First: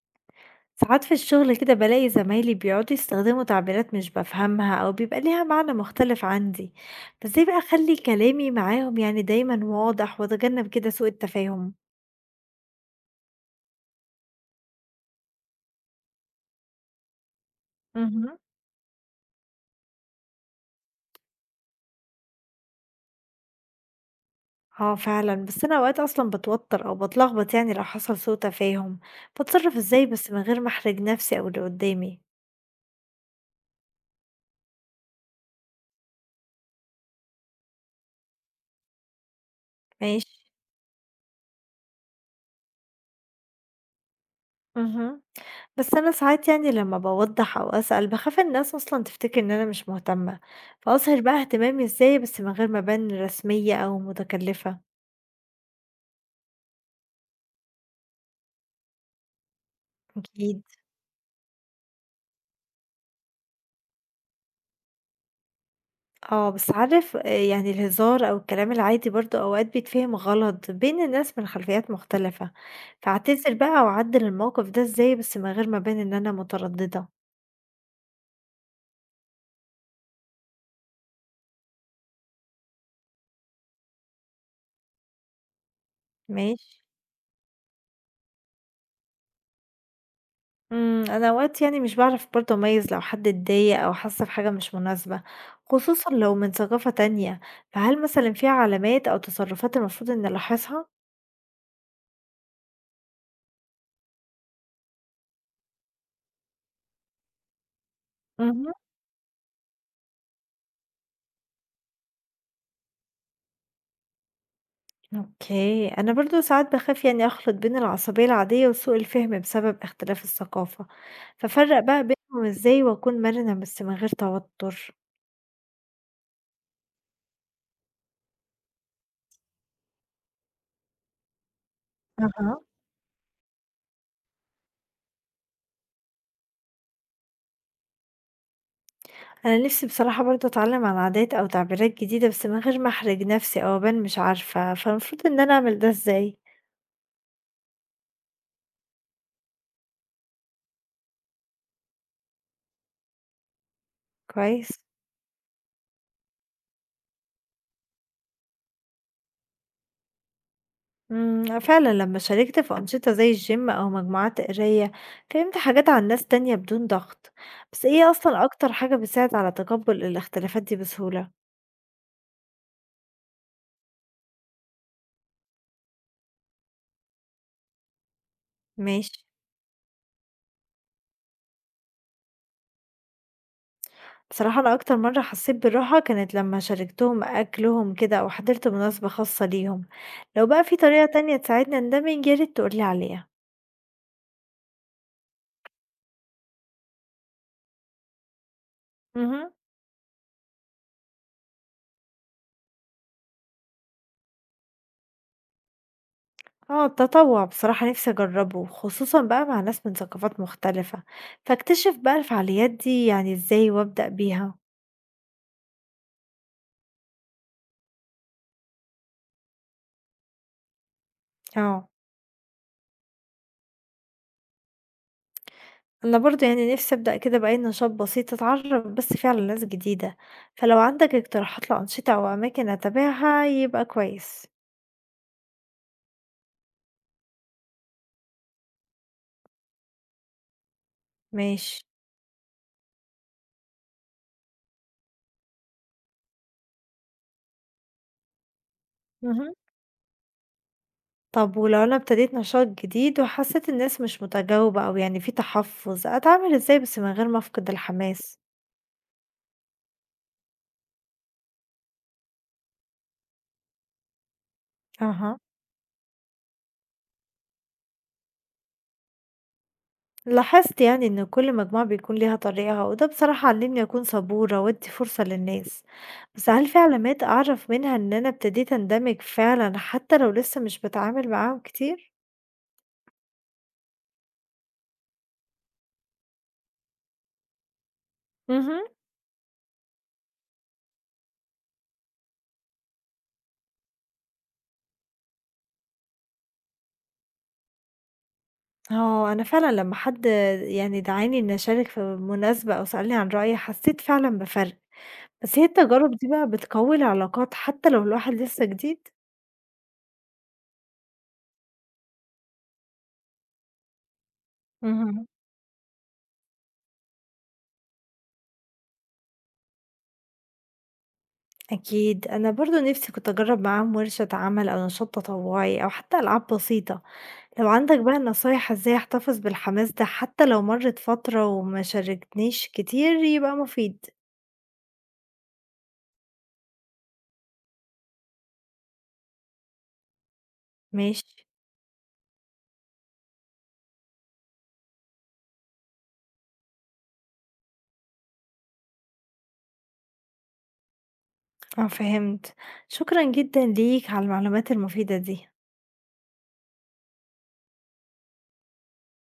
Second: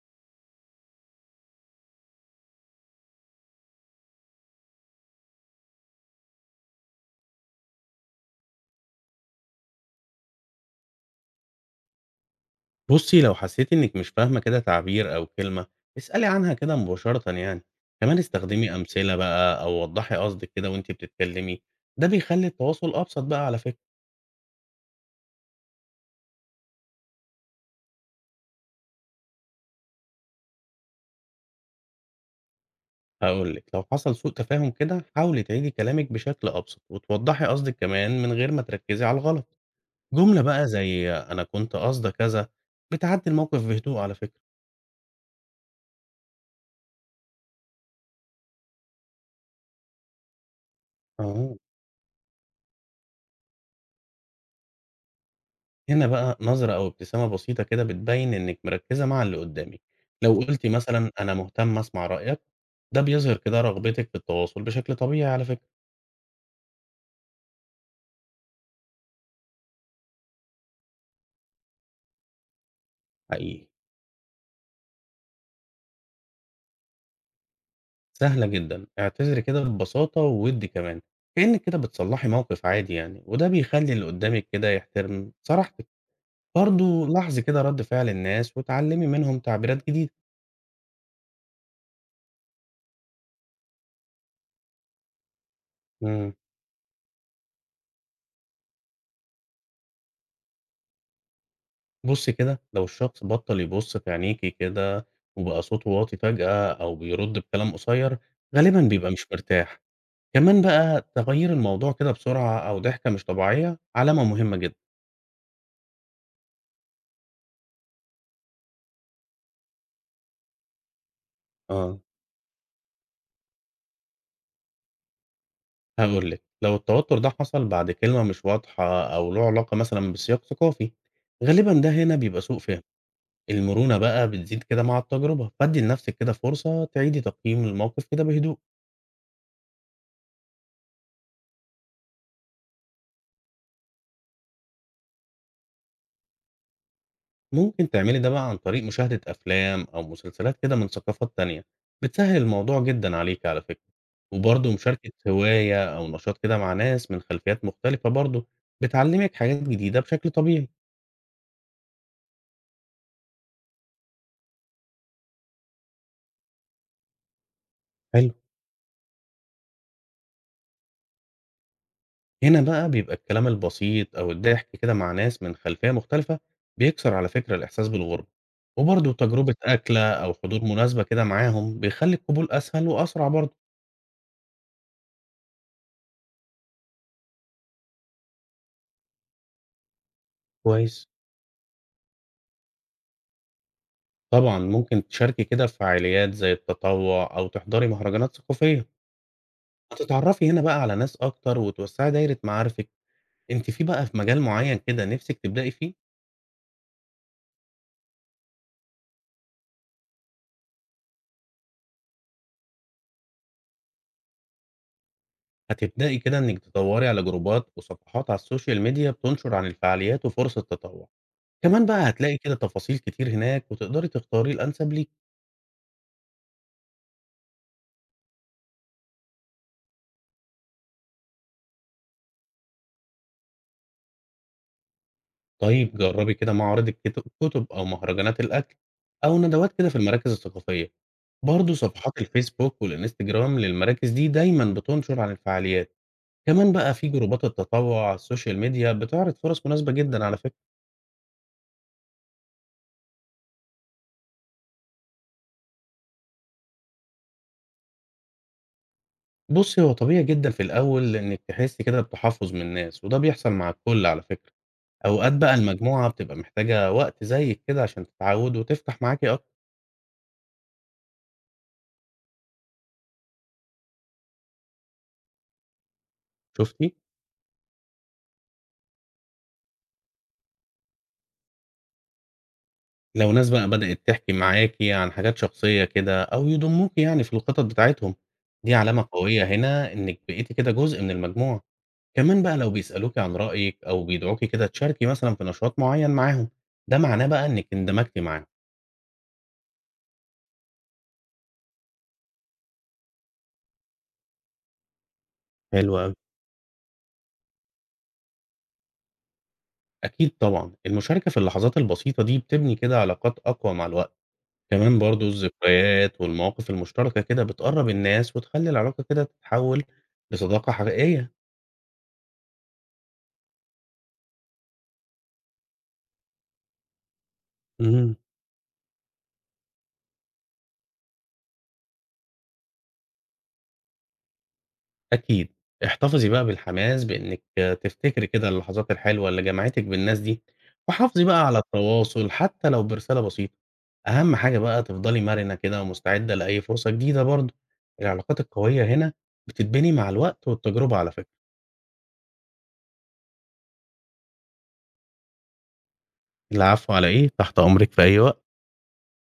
ساعات في الشغل كده بلاقي زمايلي بيقعدوا يستخدموا تعبيرات مش بفهمها أو بيبقى ليها معنى مختلف عندي. فازاي بقى أخلي كلامي معاهم يعني دايما واضح وأتجنب كده سوء التفاهم؟ بُصّي، لو حسّيتِ إنِّك مش فاهمة كده تعبير أو كلمة، اسألي عنها كده مباشرةً يعني، كمان مهم. استخدمي أمثلة بقى أو وضّحي قصدِك كده وأنتِ بتتكلمي، ده بيخلّي التواصل أبسط بقى على فكرة. اه فعلا، بس أنا أوقات أصلا بتوتر أو بتلخبط، يعني لو حصل سوء تفاهم بتصرف ازاي بس من غير ما أحرج نفسي أو اللي قدامي؟ هاقول لِك، لو حصل سوء تفاهم كده، حاولي تعيدي كلامِك بشكل أبسط وتوضّحي قصدِك كمان من غير ما تركّزي على الغلط. ماشي. جملة بقى زي أنا كنت قصدي كذا، بتعدّي الموقف بهدوء على فكرة. مهم. بس أنا ساعات يعني لمّا باوضّح أو أسأل باخاف الناس أصلًا تفتكر إن أنا مش مهتمة، فأظهر بقى آه. اهتمامي إزاي بس من غير ما أبان رسمية أو متكلفة؟ هنا بقى نظرة أو ابتسامة بسيطة كده بتبين إنِك مركزة مع اللي قدامك، لو أكيد. قُلتِ مثلًا أنا مهتمة أسمع رأيك، ده بيظهر كده رغبتِك في التواصل بشكل طبيعي على فكرة، آه، بس عارف يعني الهزار أو الكلام العادي برضه أوقات بيتفهم غلط بين الناس من خلفيات مختلفة، فأعتذر حقيقي، بقى وأعدّل الموقف ده إزاي بس من غير ما أبان إن أنا مترددة؟ سهلة جدًا، اعتذري كده ببساطة ووِدّ كمان، كإنِك كده بتصلّحي موقف عادي يعني، وده بيخلّي اللي قدامك كده يحترم صراحتِك، ماشي. برضه لاحظي كده رد فعل الناس واتعلمي منهم تعبيرات جديدة. إمم، أنا أوقات يعني مش باعرف برضه أميّز لو حد اتضايق أو حس بحاجة مش مناسبة، خصوصًا إمم. لو من ثقافة تانية، فهل مثلًا في علامات أو تصرفات المفروض إني ألاحظها؟ بُصّي كده، لو الشخص بطّل يبُص في عينيكِ كده وبقى صوته واطي فجأة أو بيرُد بكلام قصير، اهم. غالبًا بيبقى مش مرتاح. كمان بقى تغيير الموضوع كده بسرعة أو ضحكة مش طبيعية علامة مهمة جدًا. أوكي، أنا برضه ساعات باخاف يعني أخلط بين العصبية العادية وسوء الفهم بسبب اختلاف الثقافة، فأفرّق آه. بقى بينهم إزاي وأكون مرنة بس من غير توتر؟ هاقول لِك، لو التوتر ده حصل بعد كلمة مش واضحة أو له علاقة مثلًا بسياق ثقافي، غالبًا ده هنا بيبقى سوء أها. فهم. المرونة بقى بتزيد كده مع التجربة، فادّي لنفسِك كده فرصة تعيدي تقييم الموقف كده بهدوء. أنا نفسي بصراحة برضه أتعلم عن عادات أو تعبيرات جديدة بس من غير ما أحرج نفسي أو أبان مش عارفة، فالمفروض إن أنا أعمل ده إزاي؟ ممكن تعملي ده بقى عن طريق مشاهدة أفلام أو مسلسلات كده من ثقافات تانية بتسهل الموضوع جدا عليك على فكرة. وبرضه كويس. مشاركة هواية أو نشاط كده مع ناس من خلفيات مختلفة برضه بتعلمك حاجات جديدة بشكل طبيعي. إمم، فعلًا لمّا شاركت في أنشطة زي الgym أو مجموعات قراية، فهمت حاجات عن ناس تانية بدون ضغط، بس إيه حلو. أصلًا أكتر حاجة بتساعد على تقبُّل الاختلافات دي بسهولة؟ هنا بقى بيبقى الكلام البسيط أو الضحك كده مع ناس من خلفية مختلفة بيكسر على فكرة الإحساس بالغربة. وبرضه ماشي. تجربة أكلة أو حضور مناسبة كده معاهم بيخلي القبول أسهل وأسرع برضه. بصراحة أنا أكتر مرّة حسّيت بالراحة كانت لمّا شاركتهم أكلهم كده أو حضرت مناسبة خاصة ليهم، لو بقى في طريقة كويس. تانية تساعدني أندمج يا ريت تقول لي عليها. طبعًا، ممكن تشاركي كده في فعاليات زي التطوع أو تحضري مهرجانات ثقافية، اهم. هتتعرفي هنا بقى على ناس أكتر وتوسّعي دايرة معارفِك، أنتِ في بقى في مجال معين كده نِفْسِك تبدئي فيه؟ آه، التطوع بصراحة نِفْسي أجرّبه، خصوصًا بقى مع ناس من ثقافات مختلفة، فاكتشف بقى الفعاليات دي يعني إزاي وأبدأ بيها؟ هتبدئي كده إنِّك تدوّري على جروبات وصفحات على السوشيال ميديا بتنشر عن الفعاليات وفرص التطوع، كمان آه. بقى هتلاقي كده تفاصيل كتير هناك وتقدري تختاري الأنسب ليكِ. أنا برضه يعني نفسي أبدأ كده بأي نشاط بسيط أتعرف بس فيه على ناس جديدة، فلو عندك اقتراحات لأنشطة أو أماكن أتابعها يبقى كويس. طيب جربي كده معارض الكتب أو مهرجانات الأكل أو ندوات كده في المراكز الثقافية. برضه ماشي. صفحات الفيسبوك والإنستجرام للمراكز دي دايما بتنشر عن الفعاليات. كمان بقى في جروبات التطوع على السوشيال ميديا بتعرض مهم. فرص مناسبة جدا على فكرة. طب ولو أنا ابتديت نشاط جديد وحسيت الناس مش متجاوبة أو يعني في تحفظ، أتعامل إزاي بس من غير ما أفقد الحماس؟ بصي هو طبيعي جدا في الأول إنك تحسي كده بتحفظ من الناس وده بيحصل مع الكل على فكرة. أوقات أها. بقى المجموعة بتبقى محتاجة وقت زيك كده عشان تتعود وتفتح معاكي أكتر. لاحظت يعني إن كل مجموعة بيكون ليها طريقها، وده بصراحة علمني أكون صبورة وأدي فرصة للناس، بس هل في شفتي؟ علامات أعرف منها إن أنا ابتديت أندمج فعلا حتى لو لسه مش بتعامل معاهم كتير؟ لو ناس بقى بدأت تحكي معاكِ عن حاجات شخصية كده أو يضموكِ يعني في الخطط بتاعتهم، دي اهم. علامة قوية هنا إنِّك بقيتِ كده جزء من المجموعة. كمان بقى لو بيسألوكِ عن رأيِك أو بيدعوكِ كده تشاركي مثلًا في نشاط معيّن معاهم، ده معناه بقى إنِّك اندمجتِ معاهم. آه، أنا فعلًا لمّا حد يعني دعاني إني أشارك في مناسبة أو سألني عن رأيي، حسيت فعلًا بفرق، بس هي حلو التجارب أوي. دي بقى بتقوي العلاقات حتى لو الواحد لسه جديد؟ أكيد طبعًا، المشاركة في اللحظات البسيطة دي بتبني كده علاقات أقوى مع الوقت. كمان برضه اهم. الذكريات والمواقف المشتركة كده بتقرّب الناس وتخلّي العلاقة كده تتحول لصداقة حقيقية. أكيد، أنا برضه نفسي كنت أجرب معاهم ورشة عمل أو نشاط تطوعي أو حتى ألعاب بسيطة، لو عندك اهم. بقى نصايح إزاي أحتفظ بالحماس ده حتى لو مرت فترة وما شاركنيش كتير يبقى مفيد. أكيد، احتفظي بقى بالحماس بإنِّك تفتكري كده اللحظات الحلوة اللي جمعتِك بالناس دي، وحافظي ماشي، بقى على التواصل حتى لو برسالة بسيطة، أهم حاجة بقى تفضلي مرنة كده ومستعدة لأي فرصة جديدة برضه، العلاقات القوية هنا بتتبني مع الوقت والتجربة على فكرة. آه فهمت، شكرًا جدًا ليك على المعلومات المفيدة دي. العفو على إيه، تحت أمرِك في أي وقت.